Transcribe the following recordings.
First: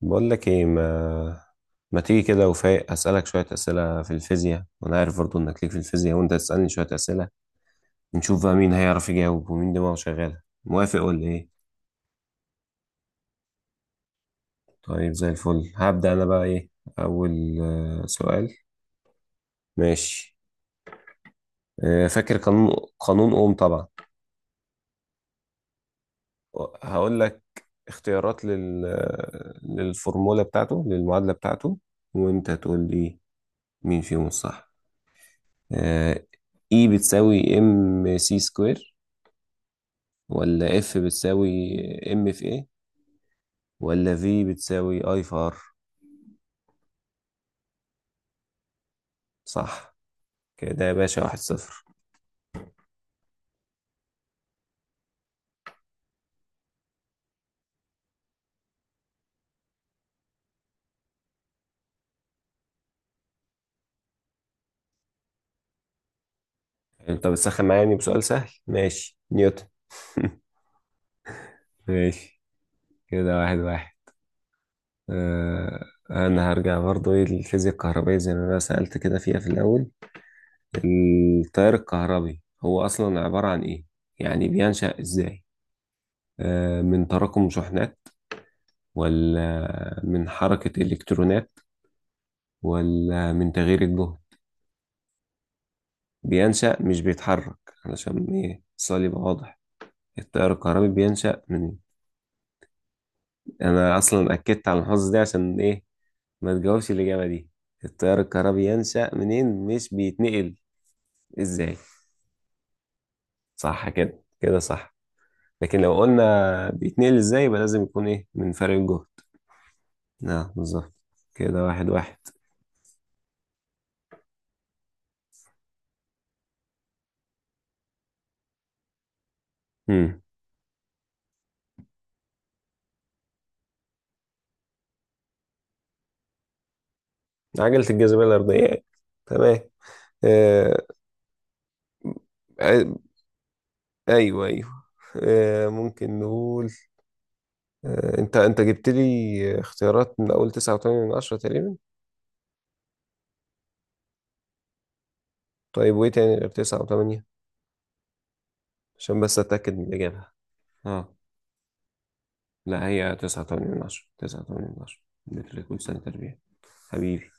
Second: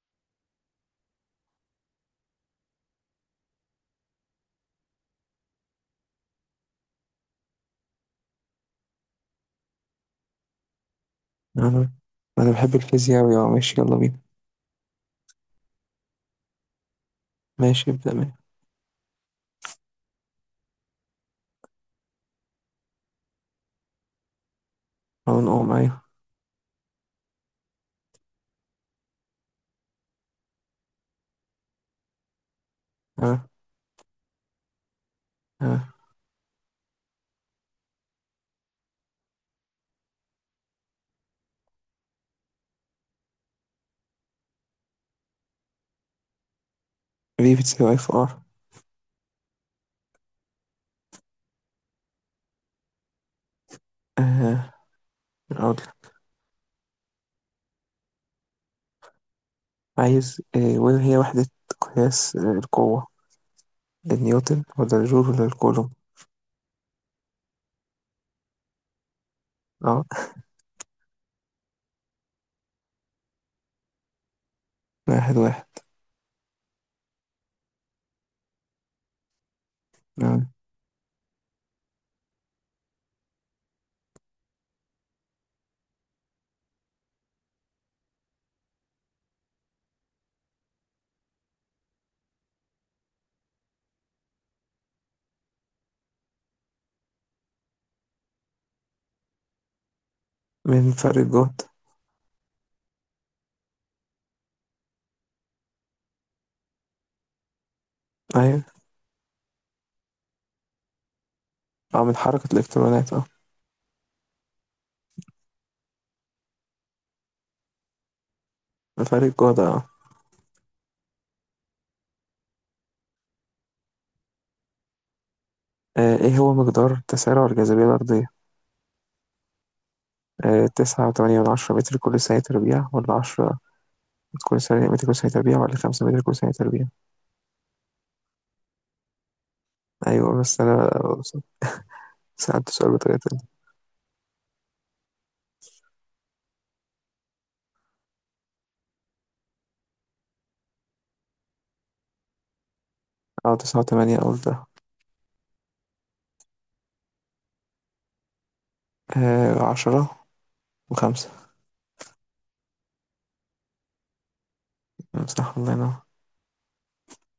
بقول لك ايه ما تيجي كده وفايق اسالك شويه اسئله في الفيزياء، وانا عارف برضو انك ليك في الفيزياء وانت تسالني شويه اسئله. نشوف بقى مين هيعرف يجاوب ومين دماغه شغاله. موافق ولا ايه؟ أنا أنا بحب الفيزياء أوي. ماشي، يلا بينا. طيب زي الفل. هبدا انا بقى ايه اول ماشي، ابدأ من. سؤال. ماشي. فاكر قانون اوم طبعا. أو نقوم معايا. هقول لك اختيارات لل آه، للفورمولا بتاعته، للمعادله بتاعته، وانت تقول لي أه مين فيهم الصح. أه آه، E بتساوي ام سي سكوير، ولا اف بتساوي ام في ايه، ولا في بتساوي اي في ار؟ في بتساوي اف ار. صح. كده يا باشا 1-0. أه أقول لك. عايز وين هي وحدة قياس القوة، النيوتن ولا الجول ولا الكولوم؟ انت بتسخن معايا يعني بسؤال سهل. ماشي، نيوتن. أه، ماشي. كده 1-1. 1-1. آه، انا هرجع برضو ايه للفيزياء الكهربائية زي ما انا سألت كده فيها في الاول. أه التيار الكهربي هو اصلا عبارة عن ايه؟ يعني بينشأ ازاي؟ آه، من تراكم شحنات، ولا من حركة الكترونات، ولا من تغيير الجهد؟ بينشأ مش بيتحرك، علشان ايه السؤال يبقى واضح. التيار الكهربي من فرق بينشأ الجهد. منين؟ انا اصلا اكدت على المحافظة دي عشان ايه ما تجاوبش الاجابة دي. التيار أيوة. الكهربي ينشأ منين، مش بيتنقل؟ ازاي؟ من حركة الإلكترونات. صح. كده صح. لكن لو قلنا بيتنقل ازاي يبقى لازم يكون ايه من فرق من الجهد. فرق الجهد. أه نعم، بالظبط. كده 1-1. آه، إيه هو مقدار تسارع الجاذبية الأرضية؟ امم 9.8 متر كل ثانية تربيع، ولا 10 متر كل ثانية متر كل ثانية تربيع، ولا 5 متر كل ثانية تربيع؟ عجلة الجاذبية الأرضية. تمام. أيوة، بس آه... أنا سألت سؤال آه، بطريقة تانية. ايوه ايوه. ممكن نقول، انت جبت لي اختيارات من اول 9.8 تقريبا. تسعة وتمانية قلتها. طيب وايه تاني غير 9.8؟ عشان بس آه، اتاكد من 10 الاجابة. اه. وخمسة. لا، هي 9.8، 9.8 صح، مثل الله كل سنة ينور. تربية. حبيبي.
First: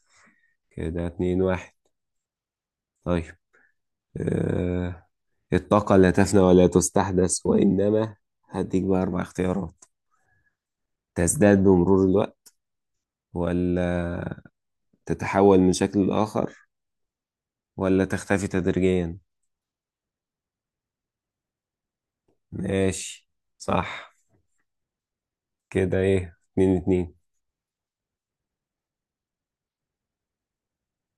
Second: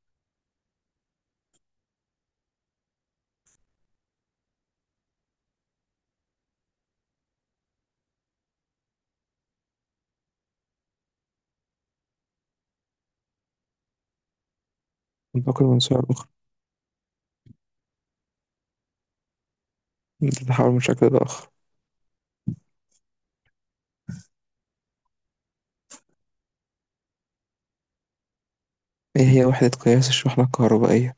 كده 2-1. طيب. آه. الطاقة لا تفنى ولا تستحدث، وإنما هديك بقى أربع اختيارات: تزداد بمرور الوقت، ولا تتحول ننتقل من من سؤال شكل أخرى. لآخر، ولا تختفي تدريجيا. تتحول من شكل لآخر. ماشي، صح. كده ايه، 2-2. إيه هي وحدة قياس الشحنة الكهربائية؟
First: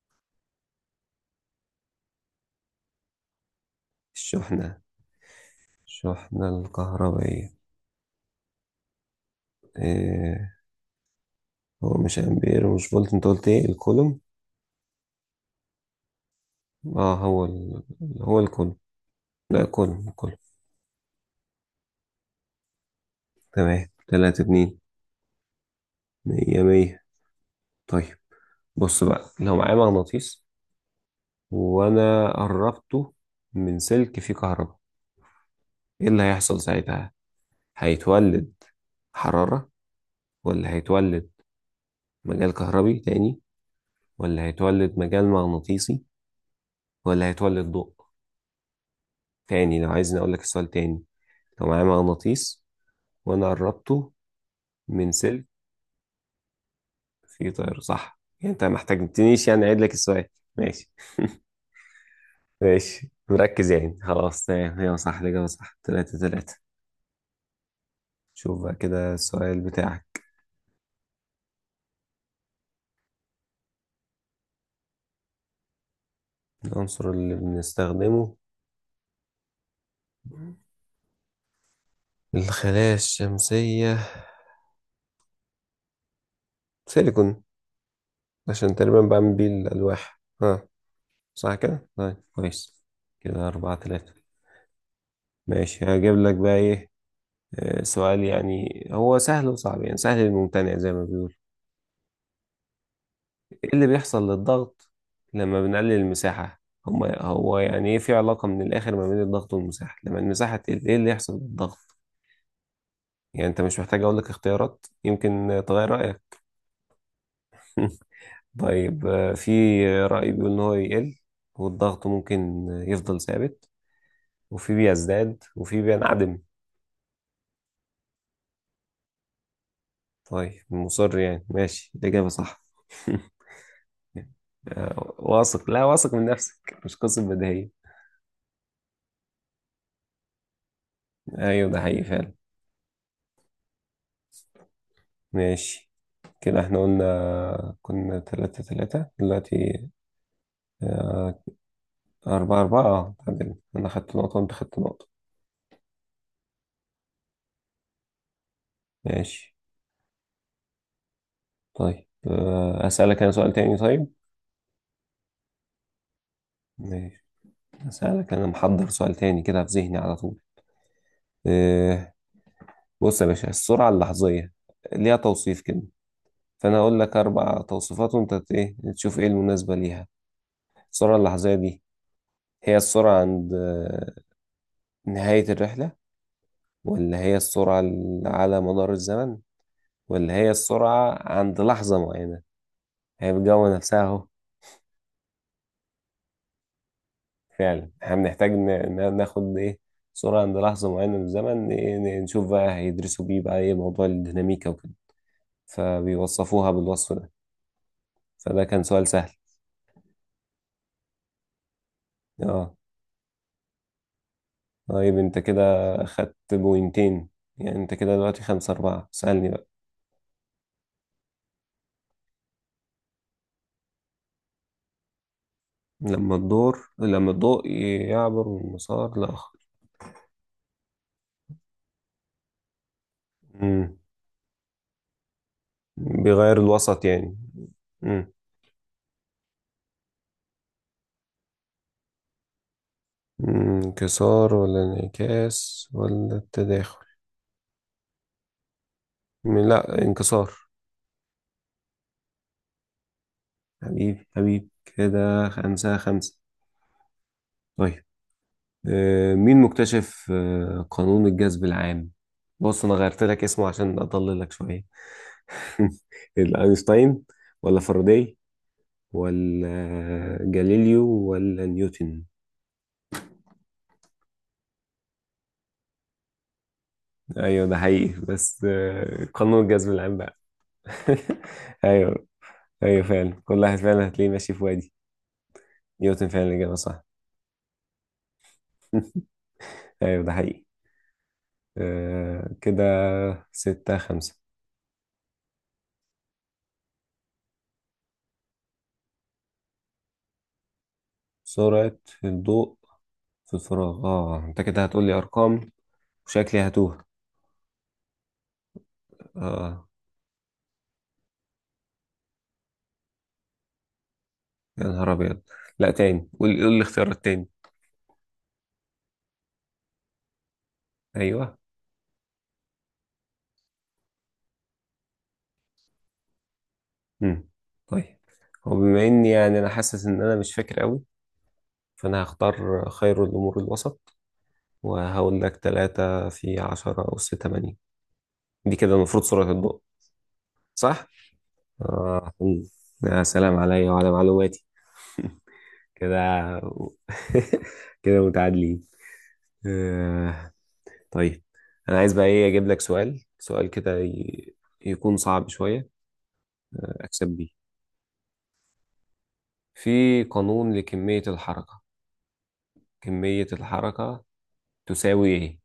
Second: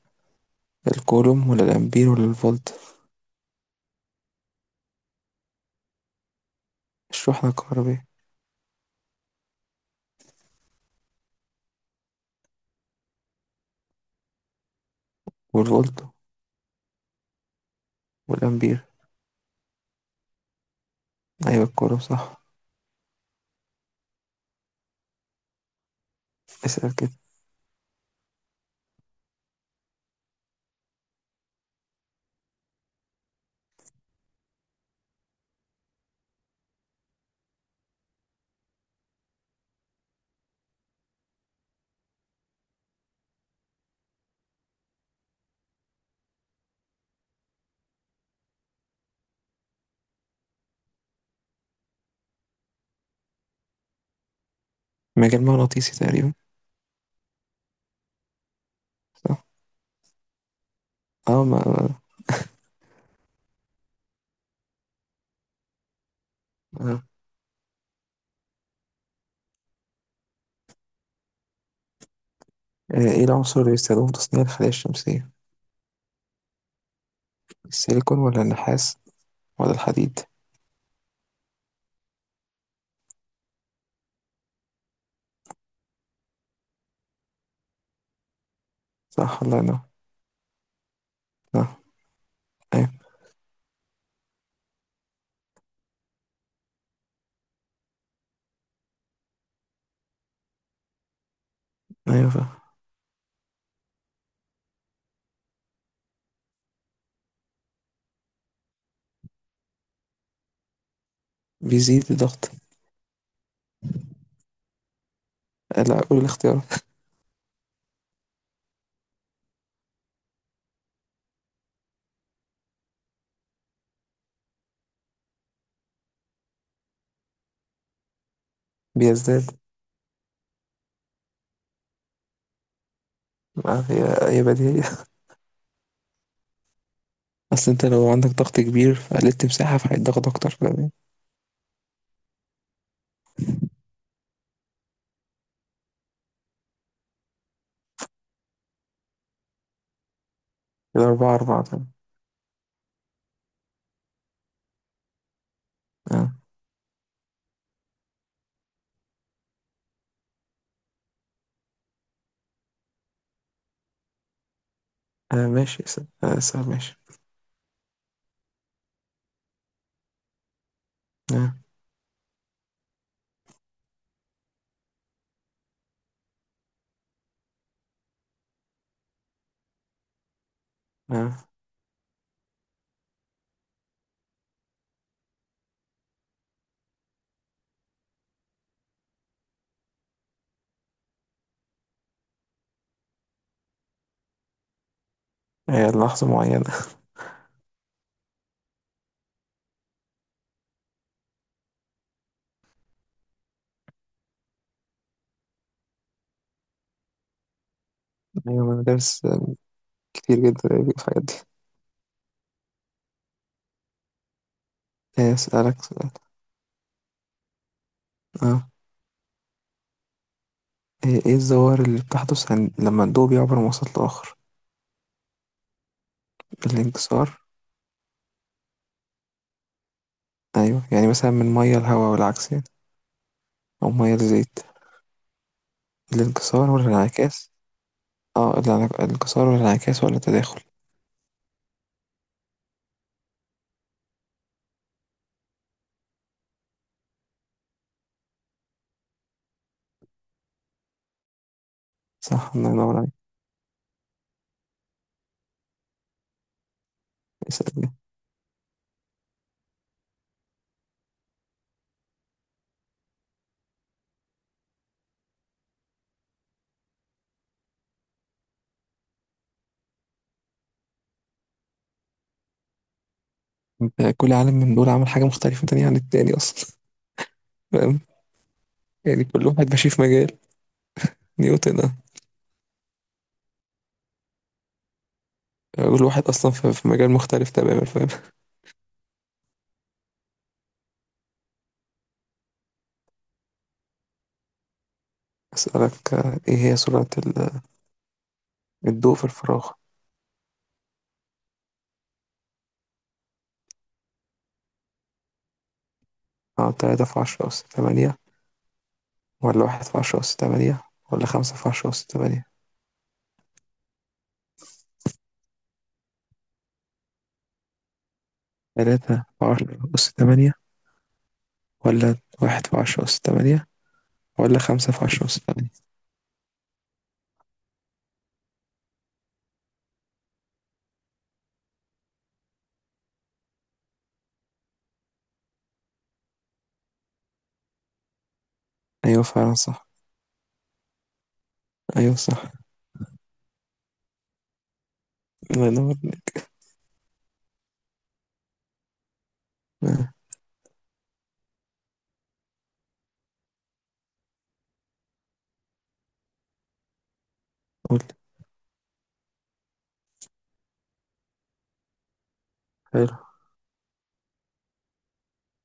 الكولوم ولا الأمبير ولا الفولت؟ الشحنة الشحنة الكهربائية. الشحنة الكهربائية. إيه، هو مش امبير ومش فولت، انت قلت ايه؟ الكولوم. والفولت. اه، هو هو الكولوم. والأمبير. لا، كولوم كولوم. أيوة، الكولوم صح. تمام، 3-2. مية اسأل مية. كده. طيب، بص بقى لو معايا مغناطيس وانا قربته من سلك فيه كهرباء، ايه اللي هيحصل ساعتها؟ هيتولد حرارة، ولا هيتولد مجال كهربي تاني، ولا هيتولد مجال مغناطيسي، ولا هيتولد ضوء؟ تاني، لو عايزني أقول لك السؤال تاني: لو معايا مغناطيس وأنا قربته من مجال سلك. مغناطيسي تقريبا. في طير صح؟ يعني أنت ما صح. احتاجتنيش يعني أعيد لك السؤال. ماشي. اه ما ما- ماشي، مركز يعني، خلاص تمام. هي صح، الإجابة صح. 3-3. آه. شوف بقى كده السؤال بتاعك. ايه العنصر اللي بيستخدمه في تصنيع الخلايا الشمسية؟ العنصر اللي السيليكون بنستخدمه؟ ولا النحاس ولا الحديد؟ الخلايا الشمسية. سيليكون، عشان تقريبا بعمل صح، بيه الله ينور. الألواح. ها، صح صح. كده؟ طيب، كويس. ايوه، كده 4-3. ماشي، هجيب لك بقى إيه، سؤال يعني هو سهل وصعب، يعني سهل للممتنع زي ما بيقول. ايوه، فاهم. ايه اللي بيحصل للضغط لما بنقلل المساحة؟ هو يعني ايه، في علاقة من الآخر ما بين الضغط والمساحة، لما المساحة تقل ايه اللي يحصل للضغط؟ بيزيد الضغط. يعني انت مش محتاج اقول لك اختيارات يمكن تغير لأ، قول رأيك. الاختيارات. طيب، في رأي بيقول ان هو يقل، والضغط ممكن يفضل ثابت، وفي بيزداد، وفي بينعدم. بيزداد. طيب، مصر يعني ماشي، الإجابة صح. ما هي هي بديهية. واثق لا واثق من نفسك، مش قصة بديهية. أصل أنت لو عندك ضغط كبير فقللت مساحة، فهيتضغط أكتر، فاهم. ايوه، ده حقيقي فعلا. ماشي. كده احنا قلنا كنا 3-3 دلوقتي. كده أربعة آه، أربعة تمام. 4-4، اه تعادلنا، أنا خدت نقطة وأنت خدت نقطة. آه. ماشي. طيب، أسألك أنا سؤال تاني. طيب، ماشي. ماشي، أسألك أنا محضر سؤال تاني كده في ذهني على طول. آه. آه، بص يا باشا، السرعة اللحظية ليها توصيف كده، فأنا هقول لك أربع توصيفات وأنت إيه تشوف إيه المناسبة ليها. السرعة آه. اللحظية دي هي السرعة عند نهاية الرحلة، ولا هي السرعة على مدار الزمن، ولا هي السرعة عند لحظة معينة؟ هي بتجوه نفسها اهو. هي لحظة معينة. فعلا احنا بنحتاج ناخد ايه سرعة عند لحظة معينة من الزمن. نشوف بقى هيدرسوا بيه بقى ايه موضوع الديناميكا وكده. فبيوصفوها بالوصف ده. فده أيوة، ما أنا كان سؤال دارس سهل. كتير جدا في الحاجات دي. اه طيب، انت كده أسألك سؤال. خدت بوينتين. يعني انت كده دلوقتي آه. 5-4. سألني بقى. إيه الظواهر اللي بتحدث عن لما الضوء بيعبر من وسط لآخر؟ لما الانكسار. الضوء يعبر من مسار لآخر. أيوة، يعني مثلا من مية لهواء والعكس يعني. أو مم. مية لزيت. بيغير الانكسار الوسط يعني. والانعكاس. مم. الانكسار ولا الانعكاس ولا التداخل؟ مم، انكسار ولا انعكاس ولا التداخل؟ لا، انكسار. صح، الله ينور عليك. حبيبي، حبيبي، كده 5-5. يسألني. طيب، مين مكتشف قانون الجذب العام؟ بص انا غيرت لك اسمه عشان اضللك شوية. اينشتاين، ولا فاراداي، ولا جاليليو، ولا نيوتن؟ انت كل عالم من دول عمل حاجة مختلفة تانية عن التاني أصلا. ايوه ده فاهم. حقيقي، بس يعني كل قانون واحد ماشي الجذب في العام بقى. مجال. نيوتن ده. ايوه، ايوه فعلا، كل واحد فعلا هتلاقيه ماشي في وادي. كل واحد نيوتن، فعلا أصلا في الاجابه في صح. مجال مختلف تماما، فاهم. ايوه ده حقيقي. آه كده 6-5. أسألك، إيه هي سرعة الضوء في الفراغ؟ سرعة الضوء في الفراغ. اه انت كده هتقولي ارقام وشكلي اه هتوه. 3×10^8، ولا واحد اه، في عشرة أس تمانية ولا 5×10^8؟ يا نهار ابيض. لا تاني، قول الاختيارات تاني. 3×10^8، ايوه. ولا واحد في عشرة أس تمانية، ولا خمسة في عشرة أس تمانية؟ امم طيب، هو بما اني يعني انا حاسس ان انا مش فاكر قوي، فانا هختار خير الامور الوسط، وهقول لك 3×10⁸. دي كده المفروض أيوة سرعة فعلا الضوء. صح. صح؟ أيوة اه. صح. يا سلام عليا وعلى معلوماتي. الله ينور. كده كده متعادلين. آه، آه، طيب انا عايز بقى ايه اجيب لك سؤال كده يكون صعب شوية اكسب بيه. قول. في قانون لكمية الحركة. حلو. كمية الحركة تساوي ايه؟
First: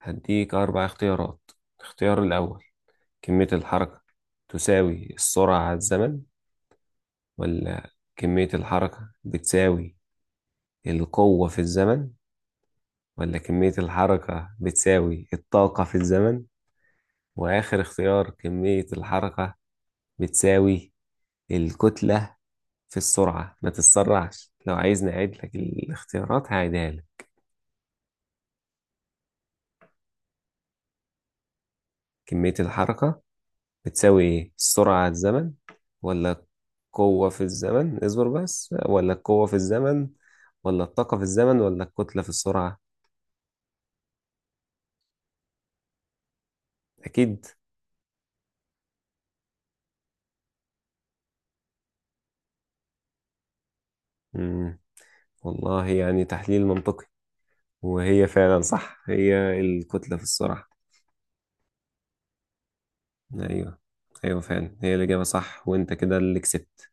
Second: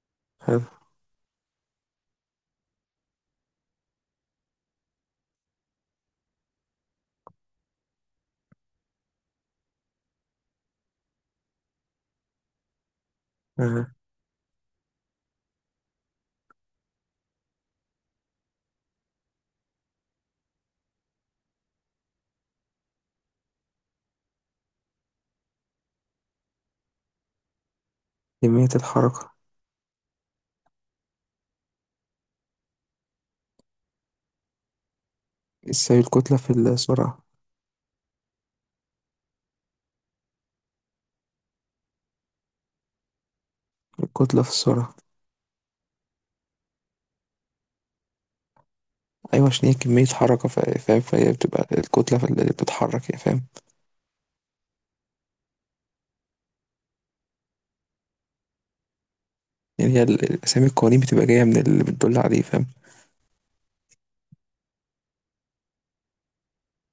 هديك حلو. اربع اختيارات. الاختيار الاول كمية الحركة تساوي السرعة على الزمن، ولا كمية الحركة بتساوي القوة في الزمن، ولا كمية آه، الحركة بتساوي الطاقة في الزمن، وآخر اختيار كمية الحركة بتساوي الكتلة في السرعة. ما تتسرعش، لو عايز نعيد لك الاختيارات هعيدها لك. كمية الحركة. كمية الحركة بتساوي ايه؟ السرعة على الزمن، ازاي؟ الكتلة ولا في السرعة. القوة في الزمن، اصبر بس، ولا القوة في الزمن، ولا الطاقة في الزمن، ولا الكتلة في السرعة؟ الكتلة في السرعة. أكيد. أيوة، عشان هي كمية حركة، فاهم. فهي بتبقى الكتلة في اللي بتتحرك، يعني فاهم. مم. والله، يعني تحليل منطقي. وهي فعلا صح، هي يعني هي الكتلة في أسامي السرعة. القوانين بتبقى جاية من اللي بتدل عليه، فاهم. أيوه، أيوه فعلا هي الإجابة صح، وأنت كده اللي كسبت.